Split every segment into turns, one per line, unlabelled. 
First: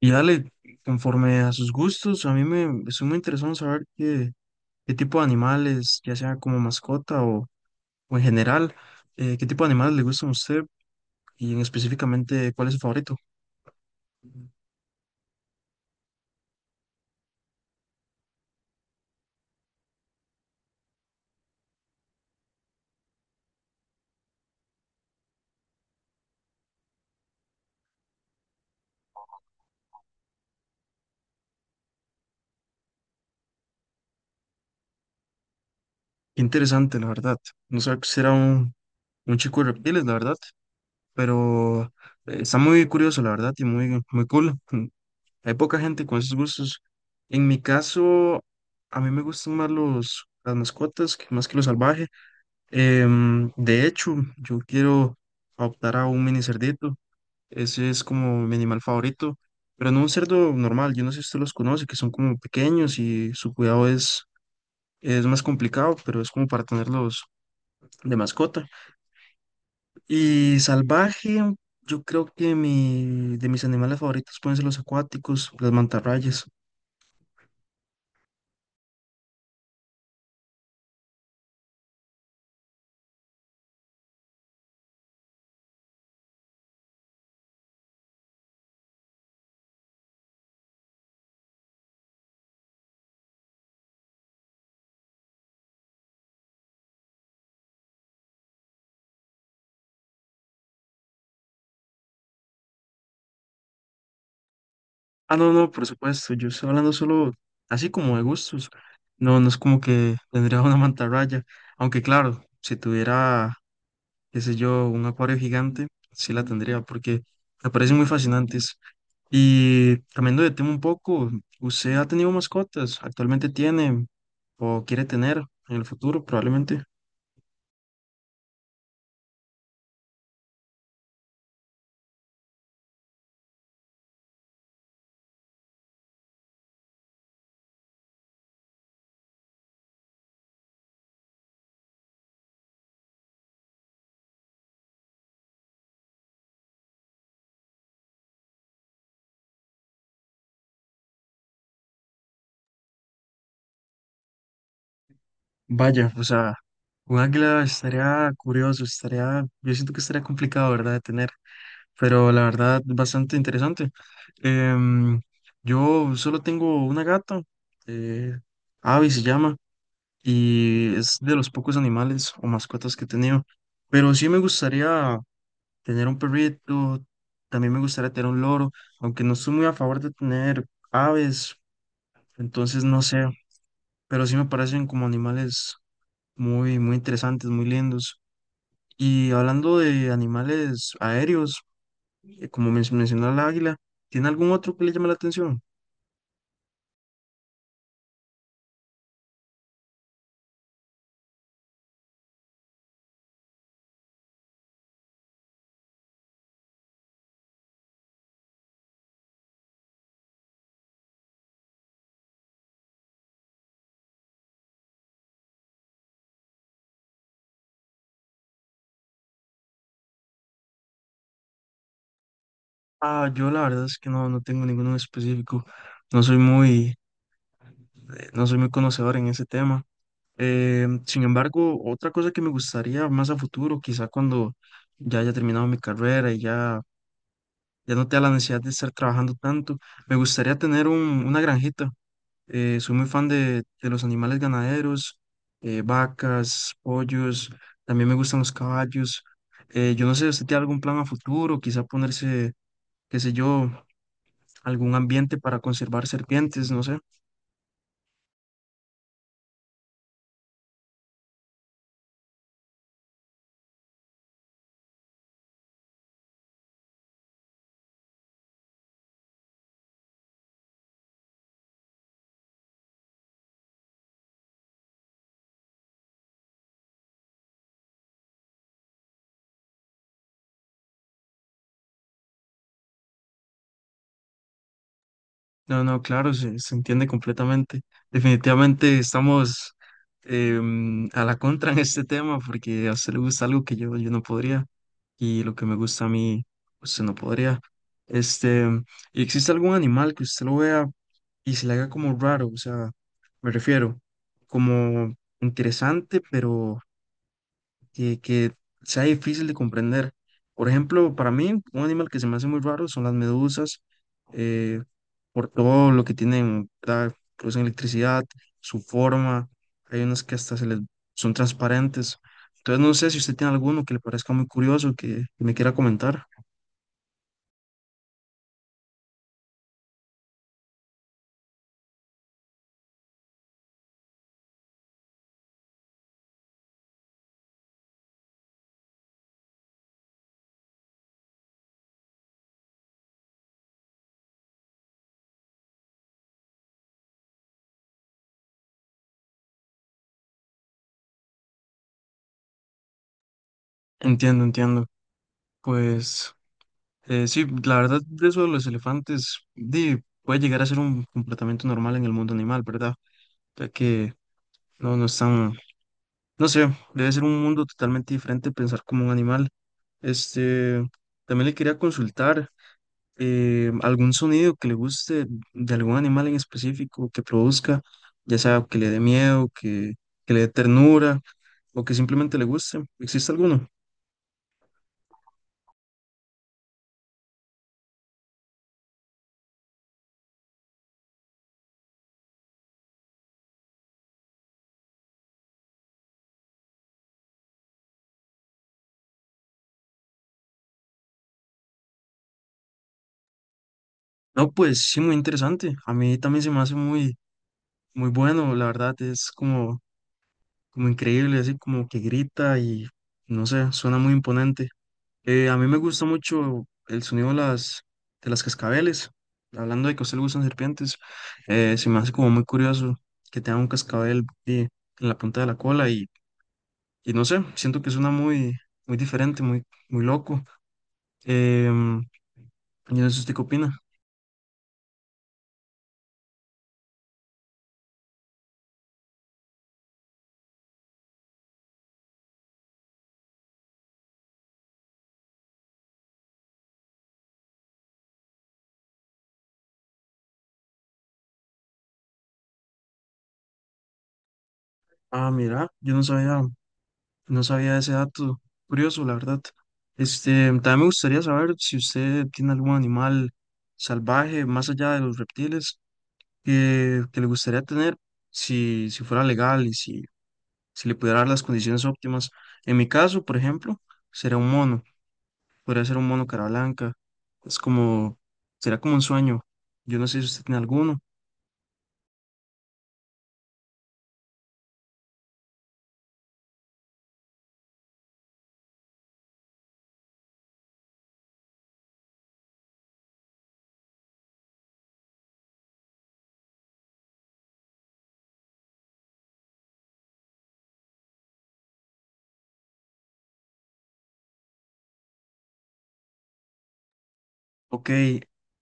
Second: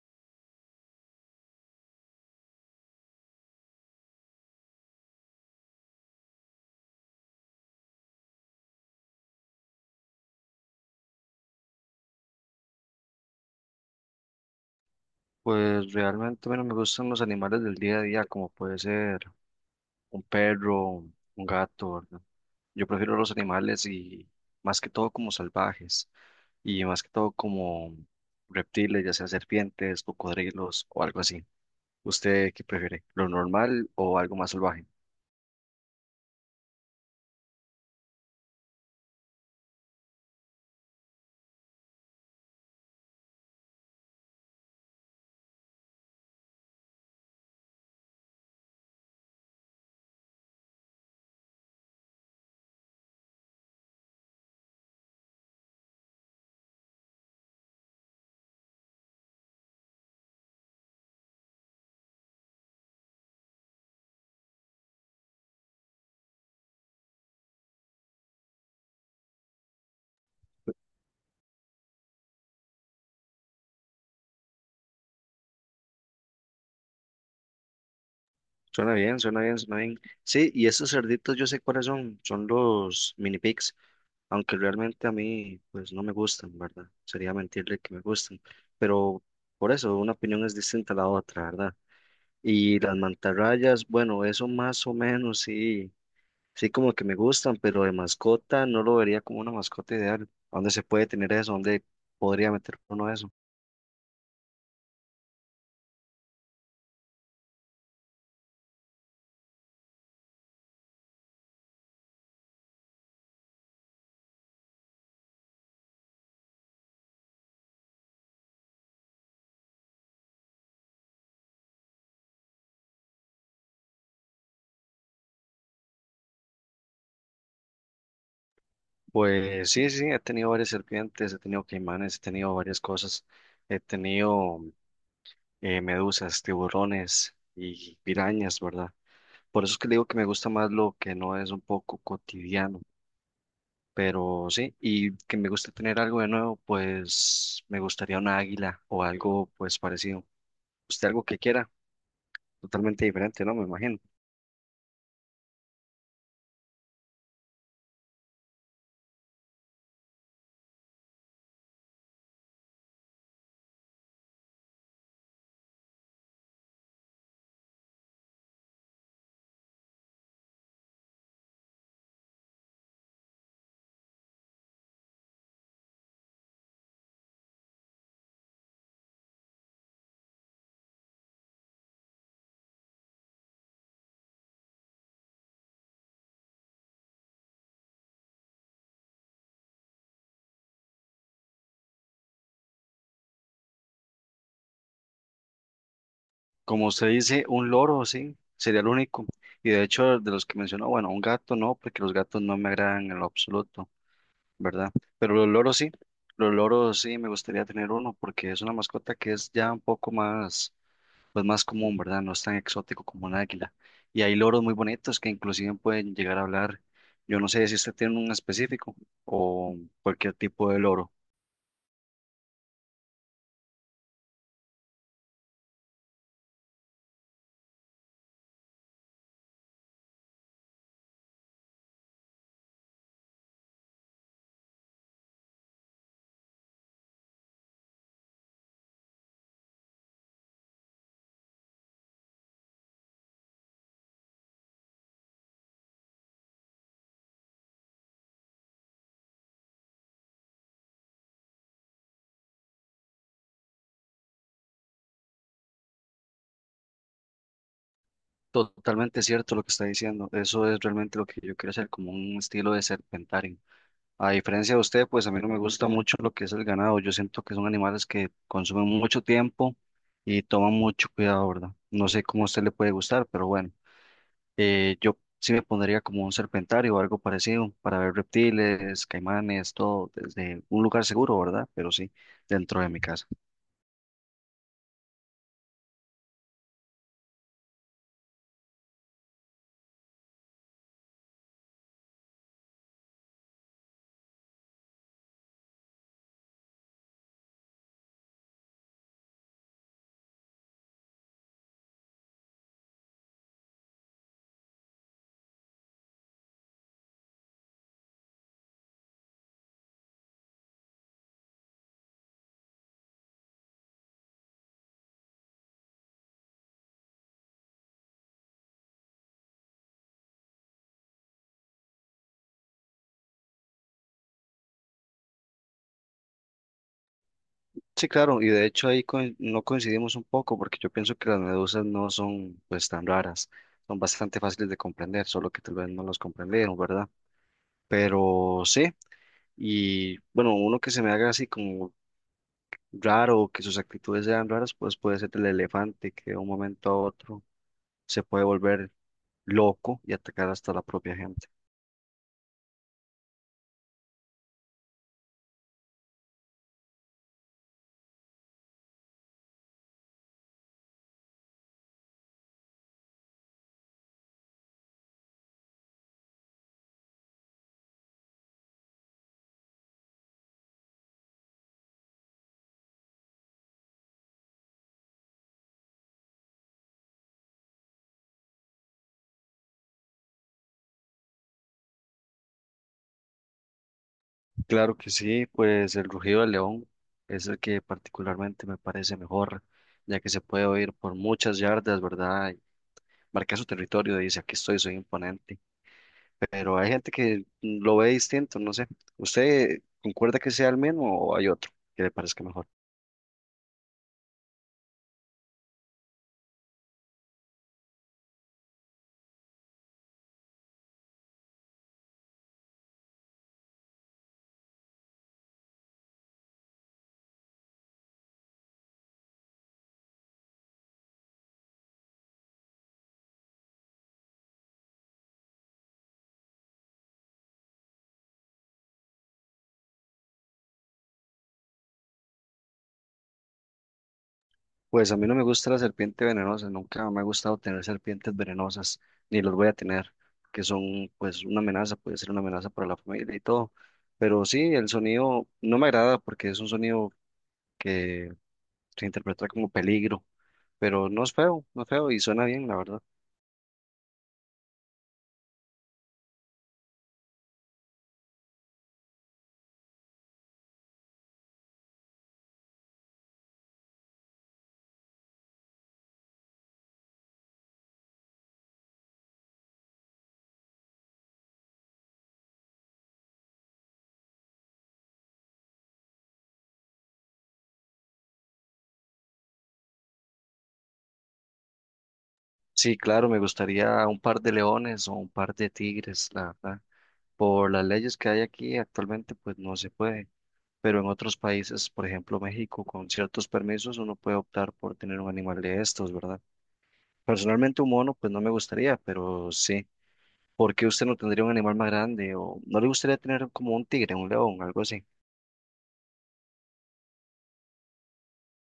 Y dale, conforme a sus gustos, a mí me es muy interesante saber qué tipo de animales, ya sea como mascota o en general, qué tipo de animales le gustan a usted y en específicamente cuál es su favorito.
Pues realmente, bueno, me gustan los animales del día a día, como puede ser un perro, un gato, ¿verdad? Yo prefiero los animales y más que todo como salvajes y más que todo como reptiles, ya sea serpientes, cocodrilos o algo así. ¿Usted qué prefiere? ¿Lo normal o algo más salvaje?
Qué interesante, la verdad. No sabía que usted era un chico de reptiles, la verdad, pero está muy curioso, la verdad, y muy, muy cool. Hay poca gente con esos gustos. En mi caso, a mí me gustan más las mascotas más que lo salvaje. De hecho, yo quiero optar a un mini cerdito. Ese es como mi animal favorito, pero no un cerdo normal. Yo no sé si usted los conoce, que son como pequeños y su cuidado es más complicado, pero es como para tenerlos de mascota. Y salvaje, yo creo que de mis animales favoritos pueden ser los acuáticos, las mantarrayas.
Suena bien, suena bien, suena bien. Sí, y estos cerditos yo sé cuáles son, son los mini pigs. Aunque realmente a mí pues no me gustan, ¿verdad? Sería mentirle que me gustan, pero por eso una opinión es distinta a la otra, ¿verdad? Y las mantarrayas, bueno, eso más o menos sí, sí como que me gustan, pero de mascota no lo vería como una mascota ideal. ¿Dónde se puede tener eso? ¿Dónde podría meter uno eso?
Ah, no, no, por supuesto. Yo estoy hablando solo así como de gustos. No, no es como que tendría una mantarraya. Aunque claro, si tuviera qué sé yo, un acuario gigante, sí la tendría porque me parecen muy fascinantes. Y cambiando de tema un poco, ¿usted ha tenido mascotas? ¿Actualmente tiene o quiere tener en el futuro probablemente?
Pues sí, sí, he tenido varias serpientes, he tenido caimanes, he tenido varias cosas, he tenido medusas, tiburones y pirañas, ¿verdad? Por eso es que le digo que me gusta más lo que no es un poco cotidiano, pero sí, y que me gusta tener algo de nuevo, pues me gustaría una águila o algo pues parecido. Usted algo que quiera, totalmente diferente, ¿no? Me imagino.
Vaya, o sea, un águila estaría curioso, yo siento que estaría complicado, ¿verdad? De tener, pero la verdad, bastante interesante. Em, yo solo tengo una gata, eh, Abby se llama. Y es de los pocos animales o mascotas que he tenido. Pero sí me gustaría tener un perrito, también me gustaría tener un loro, aunque no estoy muy a favor de tener aves, entonces no sé, pero sí me parecen como animales muy, muy interesantes, muy lindos. Y hablando de animales aéreos, como mencionó el águila, ¿tiene algún otro que le llame la atención?
Como usted dice, un loro, sí, sería el único. Y de hecho, de los que mencionó, bueno, un gato no, porque los gatos no me agradan en lo absoluto, ¿verdad? Pero los loros sí, me gustaría tener uno, porque es una mascota que es ya un poco más pues más común, ¿verdad? No es tan exótico como el águila. Y hay loros muy bonitos que inclusive pueden llegar a hablar. Yo no sé si usted tiene un específico o cualquier tipo de loro.
Ah, yo la verdad es que no tengo ninguno en específico. No soy muy, no soy muy conocedor en ese tema. Sin embargo, otra cosa que me gustaría más a futuro, quizá cuando ya haya terminado mi carrera ya no tenga la necesidad de estar trabajando tanto, me gustaría tener una granjita. Soy muy fan de los animales ganaderos, vacas, pollos, también me gustan los caballos. Yo no sé, ¿usted tiene algún plan a futuro? Quizá ponerse, qué sé yo, algún ambiente para conservar serpientes, no sé.
Totalmente cierto lo que está diciendo. Eso es realmente lo que yo quiero hacer, como un estilo de serpentario. A diferencia de usted, pues a mí no me gusta mucho lo que es el ganado. Yo siento que son animales que consumen mucho tiempo y toman mucho cuidado, ¿verdad? No sé cómo a usted le puede gustar, pero bueno. Yo sí me pondría como un serpentario o algo parecido para ver reptiles, caimanes, todo desde un lugar seguro, ¿verdad? Pero sí, dentro de mi casa.
No, no, claro, se entiende completamente. Definitivamente estamos a la contra en este tema porque a usted le gusta algo que yo no podría y lo que me gusta a mí, usted no podría. Este, ¿y existe algún animal que usted lo vea y se le haga como raro? O sea, me refiero, como interesante, pero que sea difícil de comprender. Por ejemplo, para mí, un animal que se me hace muy raro son las medusas, eh, por todo lo que tienen, ¿verdad? Producen electricidad, su forma, hay unas que hasta son transparentes. Entonces, no sé si usted tiene alguno que le parezca muy curioso, que me quiera comentar.
Sí, claro, y de hecho ahí no coincidimos un poco porque yo pienso que las medusas no son pues tan raras, son bastante fáciles de comprender, solo que tal vez no los comprendieron, ¿verdad? Pero sí, y bueno, uno que se me haga así como raro, que sus actitudes sean raras, pues puede ser el elefante que de un momento a otro se puede volver loco y atacar hasta la propia gente.
Entiendo, entiendo. Pues sí, la verdad de eso de los elefantes di, puede llegar a ser un comportamiento normal en el mundo animal, ¿verdad? Ya que no están. No sé, debe ser un mundo totalmente diferente pensar como un animal. Este, también le quería consultar algún sonido que le guste de algún animal en específico que produzca, ya sea que le dé miedo, que le dé ternura o que simplemente le guste. ¿Existe alguno?
Claro que sí, pues el rugido del león es el que particularmente me parece mejor, ya que se puede oír por muchas yardas, ¿verdad? Y marca su territorio y dice, aquí estoy, soy imponente. Pero hay gente que lo ve distinto, no sé. ¿Usted concuerda que sea el mismo o hay otro que le parezca mejor?
No, pues sí, muy interesante. A mí también se me hace muy, muy bueno, la verdad, es como, como increíble, así como que grita y no sé, suena muy imponente. A mí me gusta mucho el sonido de de las cascabeles. Hablando de que a usted le gustan serpientes, se me hace como muy curioso que tenga un cascabel en la punta de la cola y no sé, siento que suena muy, muy diferente, muy, muy loco. Em, yo no sé usted qué opina.
Pues a mí no me gusta la serpiente venenosa, nunca me ha gustado tener serpientes venenosas, ni los voy a tener, que son pues una amenaza, puede ser una amenaza para la familia y todo. Pero sí, el sonido no me agrada porque es un sonido que se interpreta como peligro, pero no es feo, no es feo y suena bien, la verdad.
Ah, mira, yo no sabía, no sabía ese dato. Curioso, la verdad. Este, también me gustaría saber si usted tiene algún animal salvaje más allá de los reptiles que le gustaría tener si fuera legal y si le pudiera dar las condiciones óptimas. En mi caso, por ejemplo, sería un mono, podría ser un mono cara blanca. Es como, será como un sueño. Yo no sé si usted tiene alguno.
Sí, claro, me gustaría un par de leones o un par de tigres, la verdad. Por las leyes que hay aquí actualmente, pues no se puede. Pero en otros países, por ejemplo México, con ciertos permisos uno puede optar por tener un animal de estos, ¿verdad? Personalmente un mono, pues no me gustaría, pero sí. ¿Por qué usted no tendría un animal más grande o no le gustaría tener como un tigre, un león, algo así?
Ok,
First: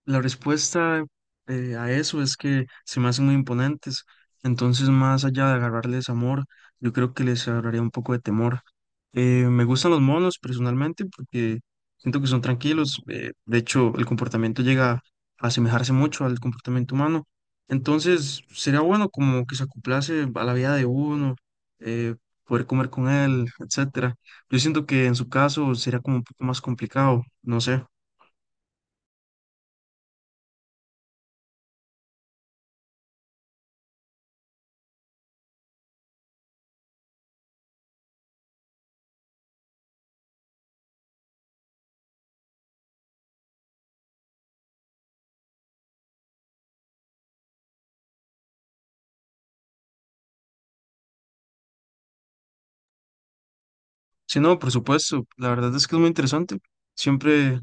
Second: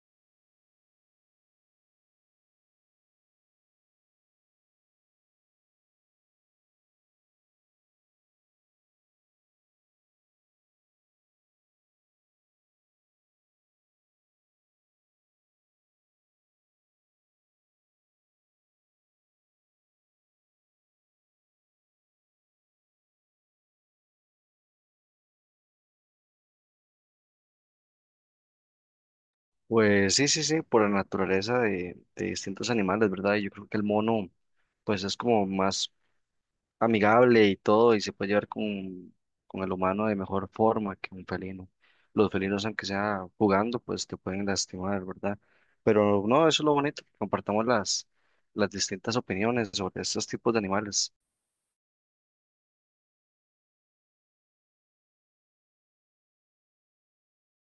la respuesta a eso es que se me hacen muy imponentes. Entonces, más allá de agarrarles amor, yo creo que les agarraría un poco de temor. Me gustan los monos personalmente porque siento que son tranquilos. De hecho, el comportamiento llega a asemejarse mucho al comportamiento humano. Entonces, sería bueno como que se acoplase a la vida de uno, eh, poder comer con él, etcétera. Yo siento que en su caso sería como un poco más complicado, no sé.
Pues sí, sí, sí, por la naturaleza de distintos animales, ¿verdad? Yo creo que el mono, pues es como más amigable y todo y se puede llevar con el humano de mejor forma que un felino. Los felinos, aunque sea jugando, pues te pueden lastimar, ¿verdad? Pero no, eso es lo bonito, que compartamos las distintas opiniones sobre estos tipos de animales.
Si no, por supuesto, la verdad es que es muy interesante. Siempre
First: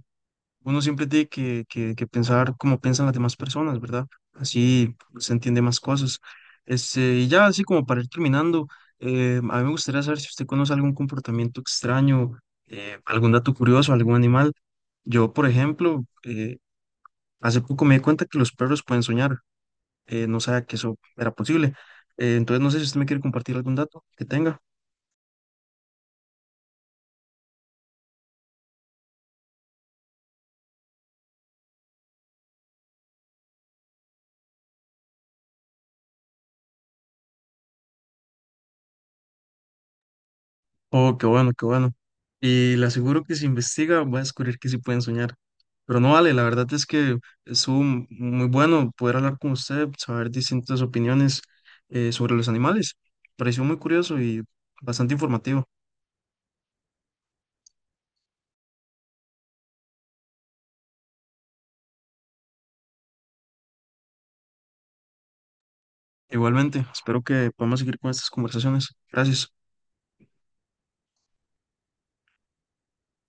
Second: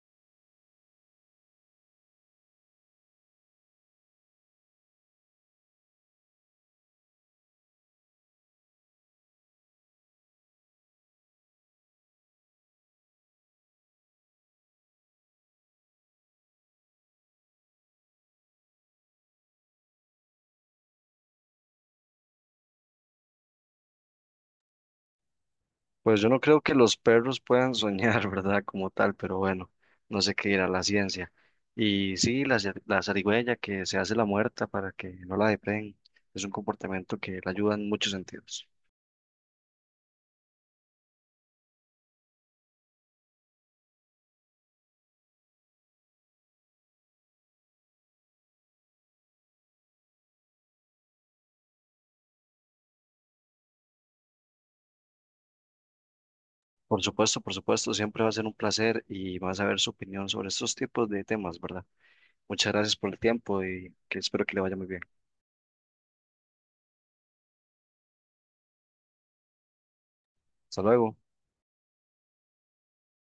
uno siempre tiene que pensar como piensan las demás personas, ¿verdad? Así se entiende más cosas. Este, y ya así como para ir terminando, a mí me gustaría saber si usted conoce algún comportamiento extraño, algún dato curioso, algún animal. Yo, por ejemplo, hace poco me di cuenta que los perros pueden soñar. No sabía que eso era posible. Entonces, no sé si usted me quiere compartir algún dato que tenga.
Pues yo no creo que los perros puedan soñar, ¿verdad? Como tal, pero bueno, no sé qué dirá la ciencia. Y sí, la zarigüeya que se hace la muerta para que no la depreen, es un comportamiento que la ayuda en muchos sentidos.
Oh, qué bueno, qué bueno. Y le aseguro que si investiga va a descubrir que sí pueden soñar. Pero no vale, la verdad es que estuvo muy bueno poder hablar con usted, saber distintas opiniones sobre los animales. Pareció muy curioso y bastante informativo.
Por supuesto, siempre va a ser un placer y vas a ver su opinión sobre estos tipos de temas, ¿verdad? Muchas gracias por el tiempo y que espero que le vaya muy bien.
Igualmente, espero que podamos seguir con estas conversaciones. Gracias.
Hasta luego.